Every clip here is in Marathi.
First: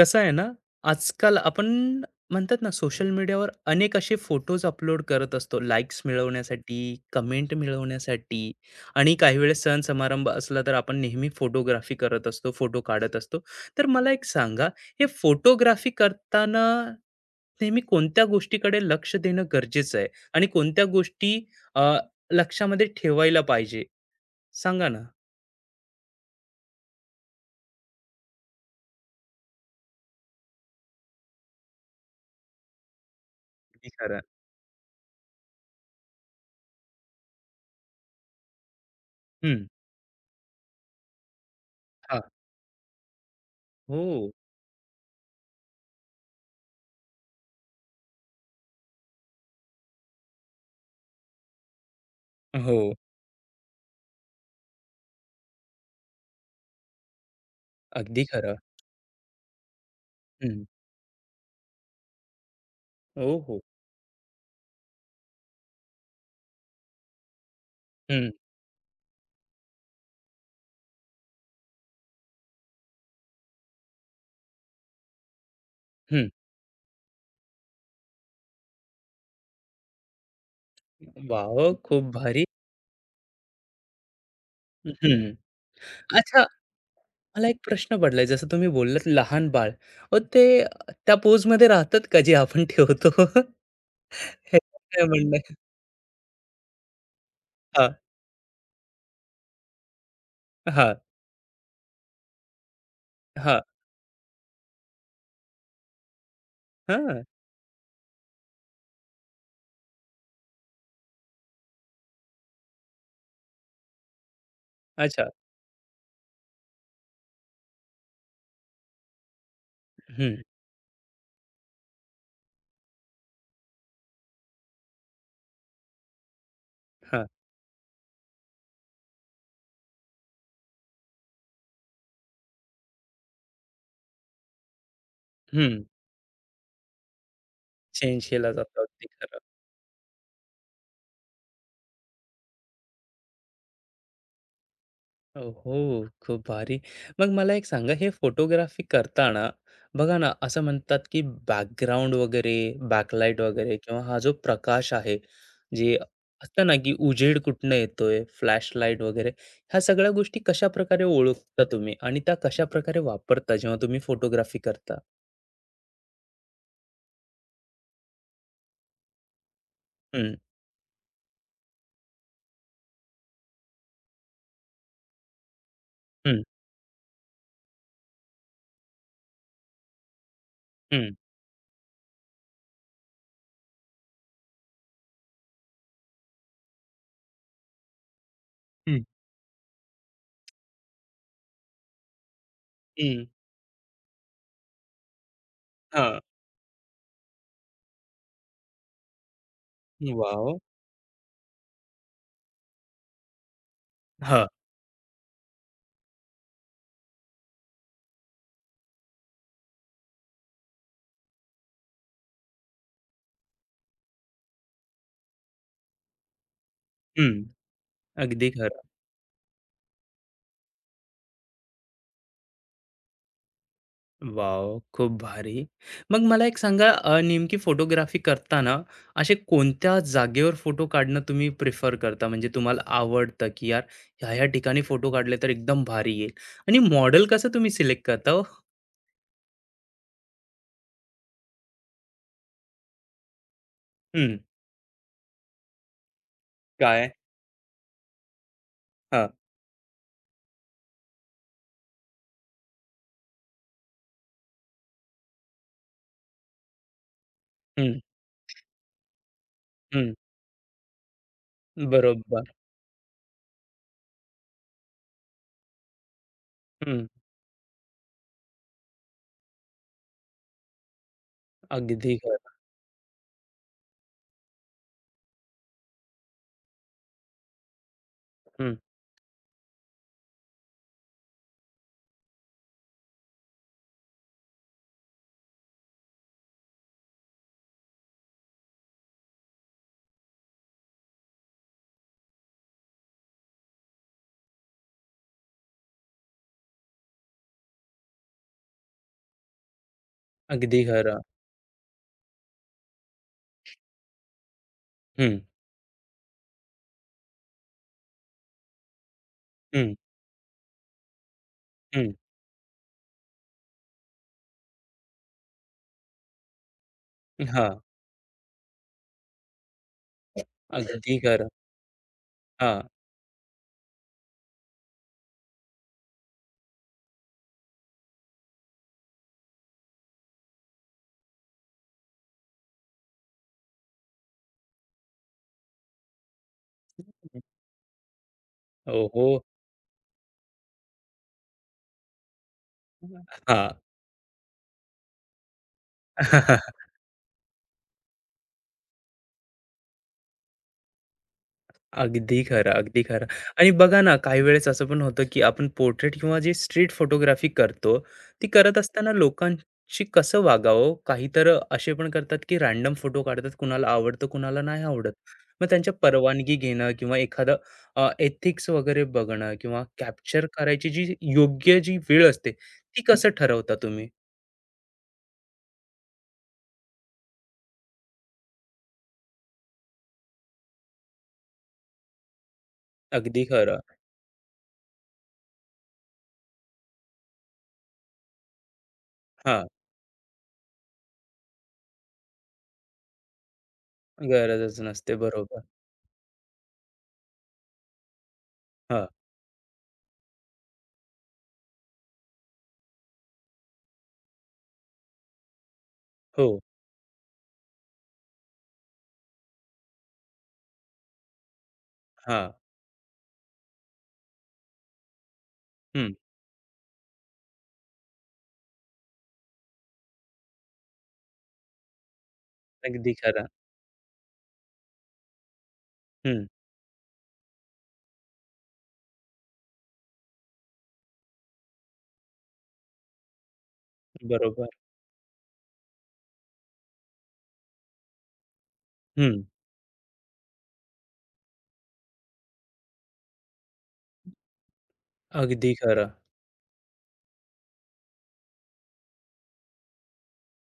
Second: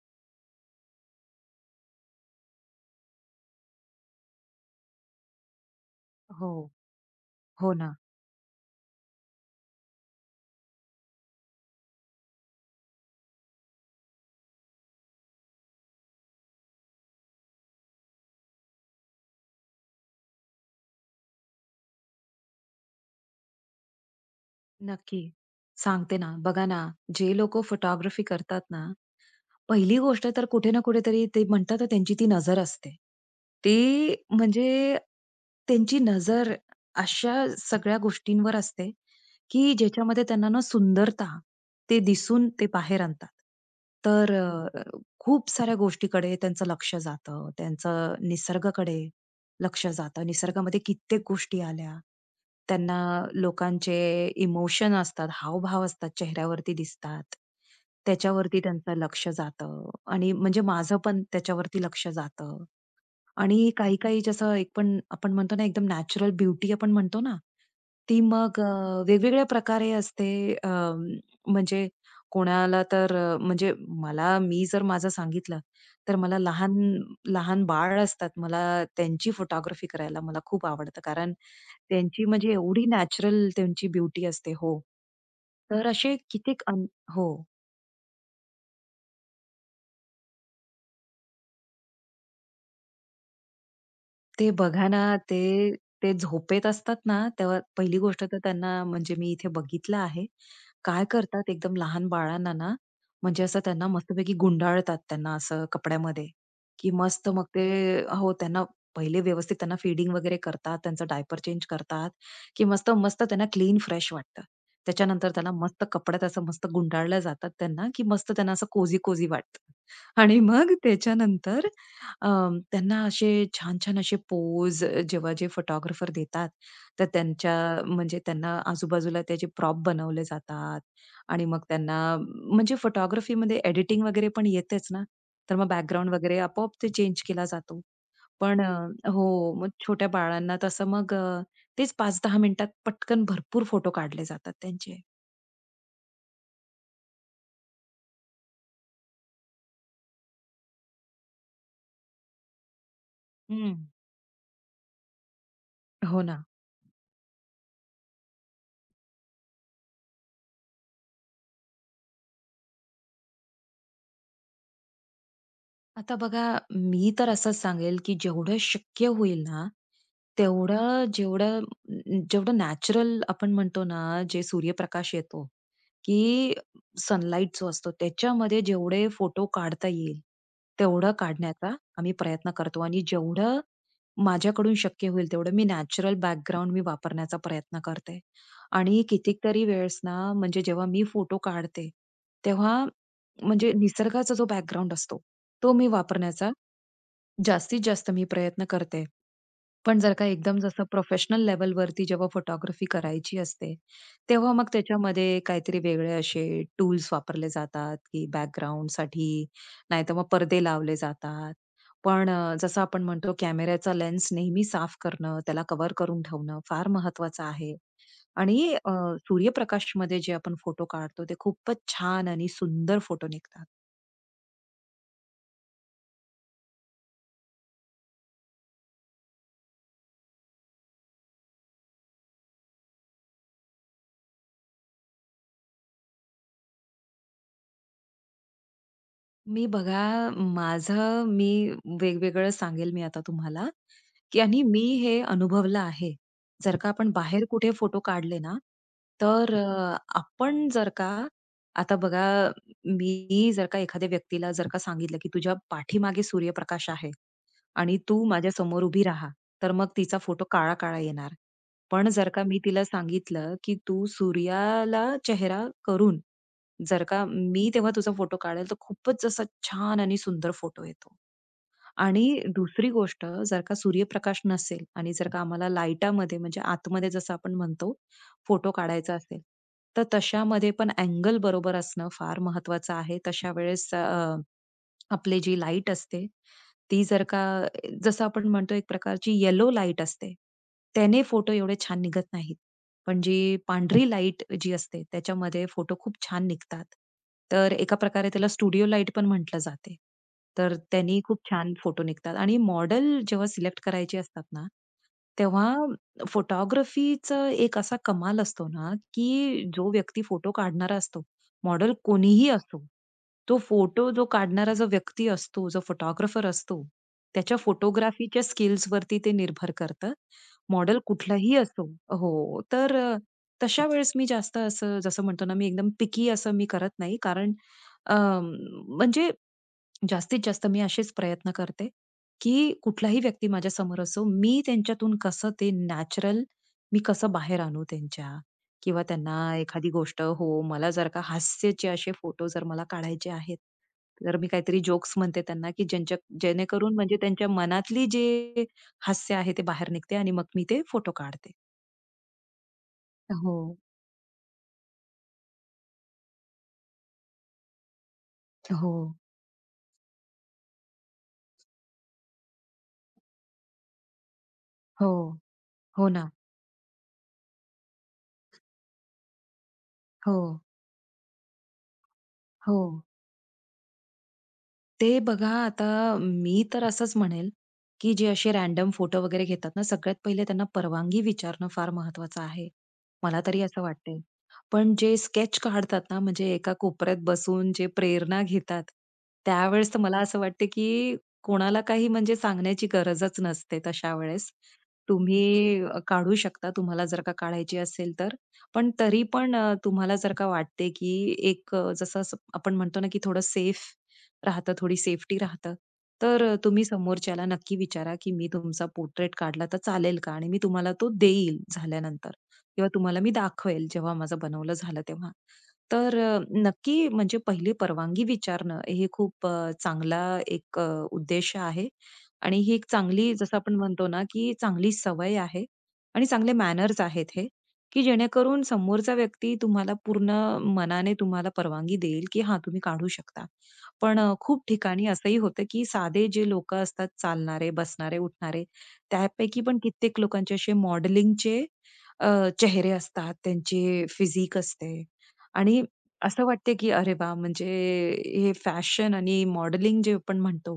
कसं आहे ना, आजकाल आपण म्हणतात ना, सोशल मीडियावर अनेक असे फोटोज अपलोड करत असतो. लाईक्स हो, मिळवण्यासाठी, कमेंट हो ना. मिळवण्यासाठी आणि काही वेळेस सण समारंभ असला तर आपण नेहमी फोटोग्राफी करत असतो, फोटो काढत असतो. तर मला एक सांगा, हे फोटोग्राफी करताना नेहमी कोणत्या गोष्टीकडे लक्ष देणं गरजेचं आहे आणि कोणत्या गोष्टी अ, लक्षामध्ये ठेवायला पाहिजे? सांगा ना? नक्की. सांगते ना. बघा ना, जे लोकं फोटोग्राफी करतात ना, पहिली गोष्ट तर कुठे ना कुठेतरी ते म्हणतात ना, त्यांची ती नजर असते. ती अगदी खरं. म्हणजे त्यांची नजर अशा सगळ्या गोष्टींवर असते, हं. की ज्याच्यामध्ये त्यांना ना सुंदरता ते हां. दिसून ते बाहेर आणतात. हो. तर खूप साऱ्या गोष्टीकडे त्यांचं लक्ष जातं. त्यांचं निसर्गाकडे लक्ष जातं. निसर्गामध्ये कित्येक गोष्टी आल्या. हो. त्यांना लोकांचे इमोशन असतात, हावभाव असतात, चेहऱ्यावरती दिसतात. अगदी खरं. त्याच्यावरती त्यांचं लक्ष जातं आणि म्हणजे हं. माझं पण त्याच्यावरती लक्ष जातं. हो, हो. आणि काही-काही जसं एक पण आपण म्हणतो ना एकदम नॅचरल ब्युटी आपण म्हणतो ना, ती हं, मग वेगवेगळ्या प्रकारे असते. म्हणजे कोणाला तर म्हणजे मला मी जर माझं सांगितलं, तर हं. मला लहान लहान बाळ असतात, मला त्यांची फोटोग्राफी करायला मला खूप आवडतं. कारण वॉव! खूप त्यांची भारी. म्हणजे एवढी नॅचरल त्यांची ब्युटी असते. हो. हं. तर असे अच्छा, कितीक अन हो. मला एक प्रश्न पडलाय, जसं तुम्ही बोललात लहान बाळ. मग ते त्या पोजमध्ये राहतात का जे आपण ठेवतो? ते ह्याच्यात बघा ना, काय म्हणणं ते आहे? ते झोपेत असतात ना, तेव्हा हां, पहिली गोष्ट तर त्यांना म्हणजे मी इथे बघितलं आहे. हां, काय करतात एकदम लहान बाळांना ना, म्हणजे हां. असं त्यांना मस्तपैकी गुंडाळतात त्यांना असं कपड्यामध्ये, की हां, मस्त मग ते हो, त्यांना पहिले व्यवस्थित त्यांना फीडिंग वगैरे करतात, त्यांचं डायपर चेंज करतात, की मस्त मस्त त्यांना क्लीन फ्रेश वाटतं. अच्छा. त्याच्यानंतर त्याला मस्त कपड्यात असं मस्त गुंडाळल्या जातात त्यांना, की मस्त त्यांना असं कोझी-कोझी वाटतं हं, आणि मग त्याच्यानंतर त्यांना असे छान-छान असे पोज जेव्हा जे फोटोग्राफर देतात, तर हां, त्यांच्या म्हणजे त्यांना आजूबाजूला त्याचे प्रॉप बनवले जातात आणि मग त्यांना म्हणजे फोटोग्राफीमध्ये एडिटिंग वगैरे पण येतेच ना, तर मग हं. बॅकग्राऊंड वगैरे आपोआप ते चेंज केला जातो. चेंज केला पण जातो. अगदी खरं. हो, मग छोट्या बाळांना तसं मग तेच 5-10 मिनिटात पटकन भरपूर फोटो काढले जातात त्यांचे. हो, खूप भारी. मग मला एक सांगा, हे फोटोग्राफी करताना बघा ना, असं म्हणतात की बॅकग्राऊंड वगैरे, बॅकलाईट वगैरे हं. किंवा हा जो प्रकाश आहे, जे हो ना. असतं ना की उजेड कुठनं येतोय, फ्लॅशलाईट वगैरे, ह्या सगळ्या गोष्टी कशाप्रकारे ओळखता तुम्ही आणि त्या कशाप्रकारे वापरता जेव्हा तुम्ही फोटोग्राफी करता? आता बघा, मी तर असंच सांगेल, की जेवढं शक्य होईल ना, हं, तेवढं जेवढं जेवढं नॅचरल आपण म्हणतो ना, जे सूर्यप्रकाश येतो, हं, की सनलाईट जो असतो, त्याच्यामध्ये जेवढे फोटो काढता येईल, तेवढं हं, काढण्याचा आम्ही प्रयत्न करतो आणि जेवढं माझ्याकडून शक्य होईल, तेवढं मी नॅचरल बॅकग्राऊंड मी वापरण्याचा प्रयत्न करते. आणि हं. कितीतरी वेळेस ना, म्हणजे जेव्हा मी फोटो काढते, तेव्हा हं. म्हणजे निसर्गाचा जो बॅकग्राऊंड असतो, तो मी हां. वापरण्याचा जास्तीत जास्त मी प्रयत्न करते. पण जर का वॉव! एकदम जसं प्रोफेशनल लेव्हलवरती जेव्हा फोटोग्राफी करायची असते, हां. तेव्हा मग त्याच्यामध्ये काहीतरी वेगळे असे टूल्स वापरले जातात, की बॅकग्राऊंडसाठी, नाहीतर मग पडदे लावले जातात. पण जसं आपण म्हणतो कॅमेऱ्याचा लेन्स नेहमी साफ करणं, त्याला कव्हर करून ठेवणं फार हं. महत्वाचं आहे. अगदी आणि खरं. अ, सूर्यप्रकाशमध्ये जे आपण फोटो काढतो, ते खूपच छान आणि सुंदर फोटो निघतात. वॉव! खूप भारी. मग मला एक सांगा नेमकी फोटोग्राफी करताना असे कोणत्या जागेवर फोटो काढणं तुम्ही प्रिफर करता? म्हणजे तुम्हाला आवडतं, की यार ह्या-ह्या ठिकाणी फोटो काढले तर एकदम भारी येईल आणि मॉडेल कसं तुम्ही सिलेक्ट करता हो? मी बघा, माझं मी वेगवेगळं सांगेल मी आता तुम्हाला, हं. की आणि मी हे अनुभवलं आहे. जर का काय? आपण बाहेर कुठे फोटो काढले ना, हां. तर आपण जर का आता बघा, मी जर का एखाद्या व्यक्तीला जर का सांगितलं, की "तुझ्या पाठीमागे सूर्यप्रकाश आहे आणि हं, तू माझ्यासमोर उभी राहा." तर मग हं. तिचा फोटो काळा-काळा येणार. पण जर का बरोबर. मी तिला सांगितलं, की "तू सूर्याला चेहरा करून जर हं. का मी तेव्हा तुझा फोटो काढेल, तर खूपच जसा छान आणि सुंदर फोटो येतो. अगदी आणि खरं. दुसरी गोष्ट जर का सूर्यप्रकाश नसेल आणि जर का आम्हाला लाईटामध्ये म्हणजे आतमध्ये जसं आपण म्हणतो फोटो हं. काढायचा असेल, तर तशामध्ये पण अँगल बरोबर असणं फार महत्वाचं आहे. तशा वेळेस आपली जी लाईट असते, ती जर का जसं आपण म्हणतो एक प्रकारची येलो लाईट असते, त्याने फोटो एवढे छान निघत नाहीत. पण जी पांढरी लाईट जी असते, त्याच्यामध्ये फोटो खूप छान निघतात. तर एका प्रकारे त्याला स्टुडिओ लाईट पण म्हटलं जाते. तर अगदी खरं. त्यांनी खूप छान फोटो निघतात आणि मॉडेल जेव्हा सिलेक्ट करायचे असतात ना, हं, तेव्हा फोटोग्राफीचं एक असा कमाल असतो ना, की जो हं, व्यक्ती फोटो काढणारा असतो मॉडेल हं. कोणीही असो, तो फोटो जो काढणारा जो व्यक्ती असतो, जो फोटोग्राफर असतो, त्याच्या हां. फोटोग्राफीच्या स्किल्सवरती ते निर्भर करतं. मॉडेल अगदी खरं. कुठलाही असो हो. हां. तर तशा वेळेस मी जास्त असं जसं म्हणतो ना, मी एकदम पिकी असं मी करत नाही. कारण अ, म्हणजे जास्तीत जास्त मी असेच प्रयत्न करते, की कुठलाही व्यक्ती माझ्यासमोर असो, मी त्यांच्यातून कसं ते नॅचरल मी कसं बाहेर आणू त्यांच्या. किंवा ओहो! त्यांना एखादी गोष्ट हो, मला जर का हास्याचे असे फोटो जर मला काढायचे आहेत, हां. तर मी काहीतरी जोक्स म्हणते त्यांना, की ज्यांच्या जेणेकरून म्हणजे त्यांच्या मनातली जे हास्य आहे ते बाहेर निघते आणि मग मी ते फोटो काढते. अगदी खरं, अगदी खरं. हो, आणि बघा ना, काही वेळेस असं पण होतं, की आपण पोर्ट्रेट किंवा जे स्ट्रीट फोटोग्राफी करतो, ती करत हो, असताना लोकांशी कसं वागावं? काही तर असे पण करतात, की रँडम फोटो काढतात. कुणाला आवडतं, कुणाला नाही हो, आवडत. मग त्यांच्या हो ना. परवानगी घेणं किंवा एखादं एथिक्स वगैरे बघणं किंवा हो, कॅप्चर करायची जी योग्य जी वेळ असते, हो. ती कसं ठरवता तुम्ही? ते बघा आता मी तर असंच म्हणेल, की जे असे रॅन्डम फोटो वगैरे घेतात ना, सगळ्यात पहिले त्यांना परवानगी विचारणं फार महत्वाचं आहे. मला अगदी तरी खरं. असं वाटते. पण जे स्केच काढतात ना, म्हणजे एका कोपऱ्यात बसून जे प्रेरणा घेतात, हां, त्यावेळेस तर मला असं वाटते, की कोणाला काही म्हणजे सांगण्याची गरजच नसते तशा वेळेस. गरजच नसते. बरोबर. तुम्ही काढू शकता तुम्हाला जर का काढायची असेल तर. पण हां, तरी पण तुम्हाला जर का वाटते, की एक जसं असं आपण म्हणतो ना, की थोडं सेफ राहतं, थोडी सेफ्टी राहतं. तर हो, तुम्ही समोरच्याला नक्की विचारा, की "मी तुमचा पोर्ट्रेट काढला तर चालेल का? आणि मी तुम्हाला तो देईल झाल्यानंतर हां. किंवा तुम्हाला मी दाखवेल जेव्हा माझं बनवलं झालं तेव्हा." हं, तर नक्की म्हणजे पहिली परवानगी विचारणं हे खूप चांगला एक उद्देश आहे आणि ही एक अगदी चांगली खरं. जसं आपण म्हणतो ना, की चांगली सवय आहे आणि हं, चांगले मॅनर्स आहेत हे, की जेणेकरून समोरचा व्यक्ती तुम्हाला पूर्ण मनाने तुम्हाला परवानगी देईल, की हां, तुम्ही काढू शकता. पण खूप बरोबर. ठिकाणी असंही होतं, की साधे जे लोकं असतात चालणारे, बसणारे, उठणारे, हं. त्यापैकी पण कित्येक लोकांचे असे मॉडेलिंगचे अ, चेहरे असतात, त्यांचे फिजिक असते अगदी आणि खरं. असं वाटते, की अरे वाह! म्हणजे हे फॅशन आणि मॉडेलिंग जे आपण म्हणतो,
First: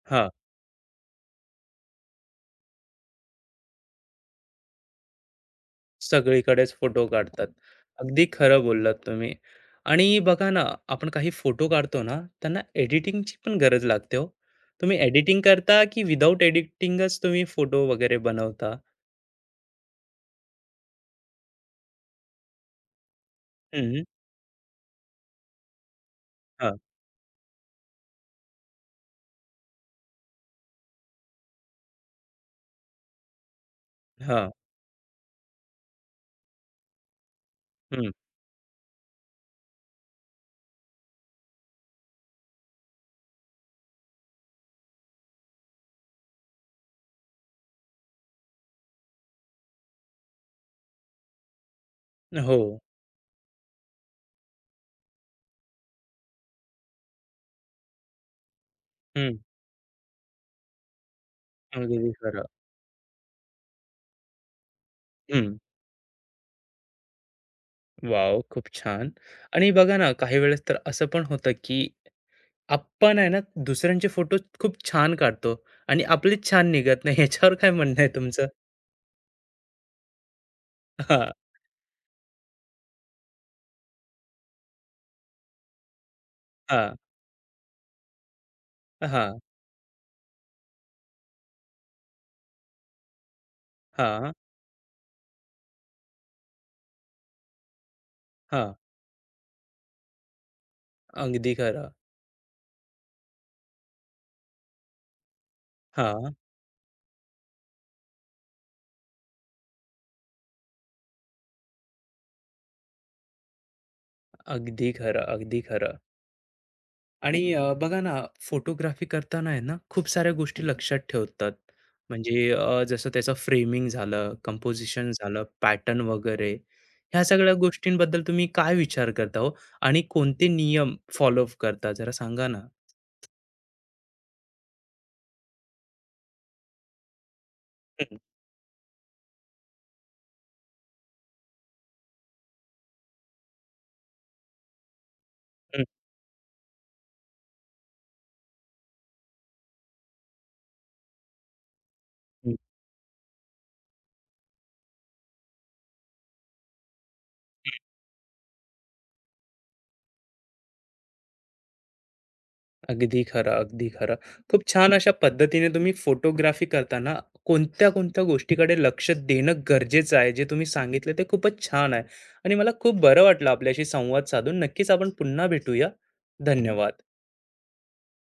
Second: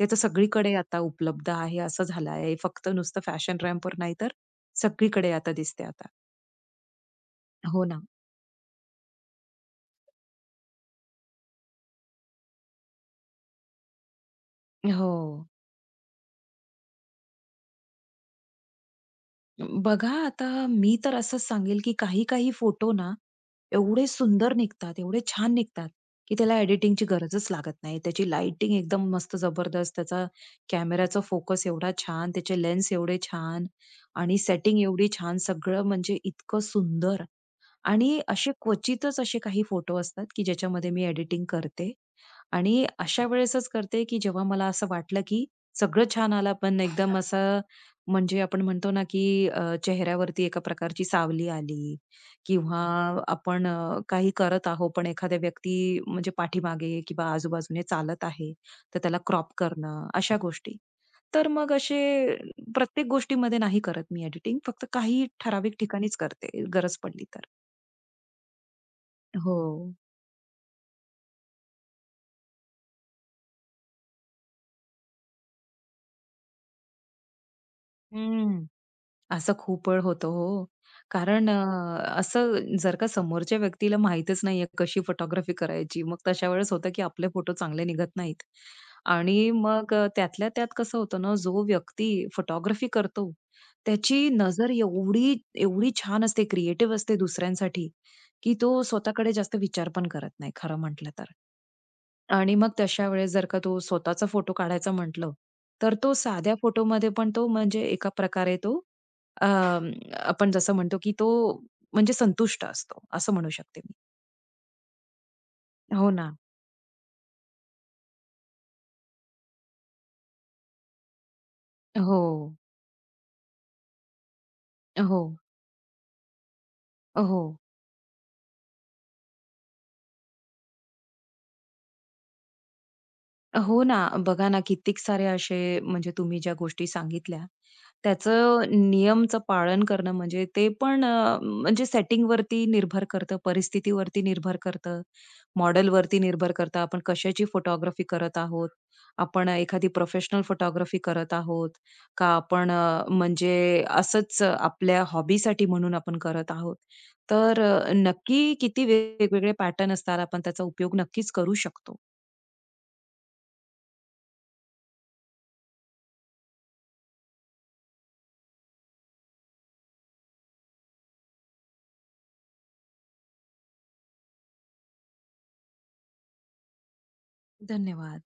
ते तर हां, सगळीकडे आता उपलब्ध आहे, असं झालं आहे. फक्त नुसतं फॅशन रॅम्पवर नाही, तर सगळीकडे आता दिसते आता. सगळीकडेच फोटो काढतात. हो ना. अगदी खरं बोललात तुम्ही. आणि बघा ना, आपण काही फोटो काढतो ना, त्यांना एडिटिंगची पण गरज लागते हो. तुम्ही हो. एडिटिंग करता की विदाऊट एडिटिंगच तुम्ही फोटो वगैरे बनवता? बघा आता मी तर असंच सांगेल, की काही-काही फोटो ना, हं, एवढे सुंदर निघतात, एवढे छान निघतात, की त्याला हां, एडिटिंगची गरजच लागत नाही. त्याची लाइटिंग एकदम मस्त जबरदस्त, त्याचा कॅमेराचा फोकस एवढा छान, त्याचे लेन्स एवढे छान आणि हां, सेटिंग एवढी छान. सगळं म्हणजे इतकं सुंदर हं, आणि असे क्वचितच असे काही फोटो असतात, की ज्याच्यामध्ये मी एडिटिंग करते आणि अशा वेळेसच करते, की जेव्हा मला असं वाटलं, की सगळं छान आलं, पण एकदम असं म्हणजे आपण म्हणतो ना, की चेहऱ्यावरती एका प्रकारची सावली आली हो, किंवा आपण काही करत आहोत, पण एखादा व्यक्ती म्हणजे पाठीमागे किंवा आजूबाजूने चालत आहे, तर त्याला हं, क्रॉप करणं, अशा गोष्टी. तर मग असे अगदी खरं. प्रत्येक गोष्टीमध्ये नाही करत मी एडिटिंग, फक्त काही हं, ठराविक ठिकाणीच करते, गरज पडली तर. वॉव! खूप छान. हो. आणि बघा ना, काही वेळेस तर असं पण होतं की आपण आहे ना, दुसऱ्यांचे फोटो खूप छान काढतो आणि आपलेच छान निघत नाही. ह्याच्यावर काय म्हणणं आहे तुमचं? हं. असं खूप वेळ होतं हो. हां, कारण असं जर का समोरच्या व्यक्तीला माहीतच नाहीये कशी फोटोग्राफी करायची, मग तशा वेळेस होतं हां, की आपले फोटो चांगले निघत नाहीत. हां, आणि मग त्यातल्या त्यात कसं होतं ना, जो व्यक्ती फोटोग्राफी करतो, त्याची हां, नजर एवढी एवढी छान असते, क्रिएटिव्ह असते दुसऱ्यांसाठी, की हां. तो स्वतःकडे जास्त विचार पण करत नाही खरं म्हटलं तर. अगदी खरं. आणि मग तशा वेळेस जर का तो स्वतःचा फोटो काढायचा म्हटलं, तर तो हां, साध्या फोटोमध्ये पण तो म्हणजे एका प्रकारे तो अ, आपण जसं म्हणतो, की तो म्हणजे संतुष्ट असतो, असं म्हणू शकते मी. अगदी खरं, अगदी खरं. हो ना. आणि बघा ना, फोटोग्राफी करताना आहे ना, खूप साऱ्या गोष्टी लक्षात ठेवतात. हो. म्हणजे जसं त्याचं फ्रेमिंग झालं, कंपोझिशन हो. झालं, पॅटर्न वगैरे. ह्या हो. सगळ्या गोष्टींबद्दल तुम्ही काय विचार करता हो? आणि कोणते नियम फॉलो करता जरा सांगा ना? हो ना, बघा ना, कित्येक सारे असे म्हणजे तुम्ही ज्या गोष्टी सांगितल्या, हं, त्याचं नियमचं पालन करणं म्हणजे ते पण म्हणजे setting वरती निर्भर करतं, परिस्थितीवरती निर्भर करतं, हं. मॉडेलवरती निर्भर करतं, आपण कशाची फोटोग्राफी करत आहोत, आपण एखादी प्रोफेशनल फोटोग्राफी करत आहोत का आपण म्हणजे असंच आपल्या हॉबीसाठी म्हणून आपण करत आहोत. तर नक्की किती वेगवेगळे पॅटर्न असतात, आपण त्याचा उपयोग नक्कीच करू शकतो. अगदी खरं, अगदी खरं. खूप छान अशा पद्धतीने तुम्ही फोटोग्राफी करताना कोणत्या-कोणत्या गोष्टीकडे लक्ष देणं गरजेचं आहे, जे तुम्ही सांगितलं ते खूपच छान आहे आणि मला खूप बरं वाटलं आपल्याशी संवाद साधून. नक्कीच आपण पुन्हा भेटूया. धन्यवाद. धन्यवाद.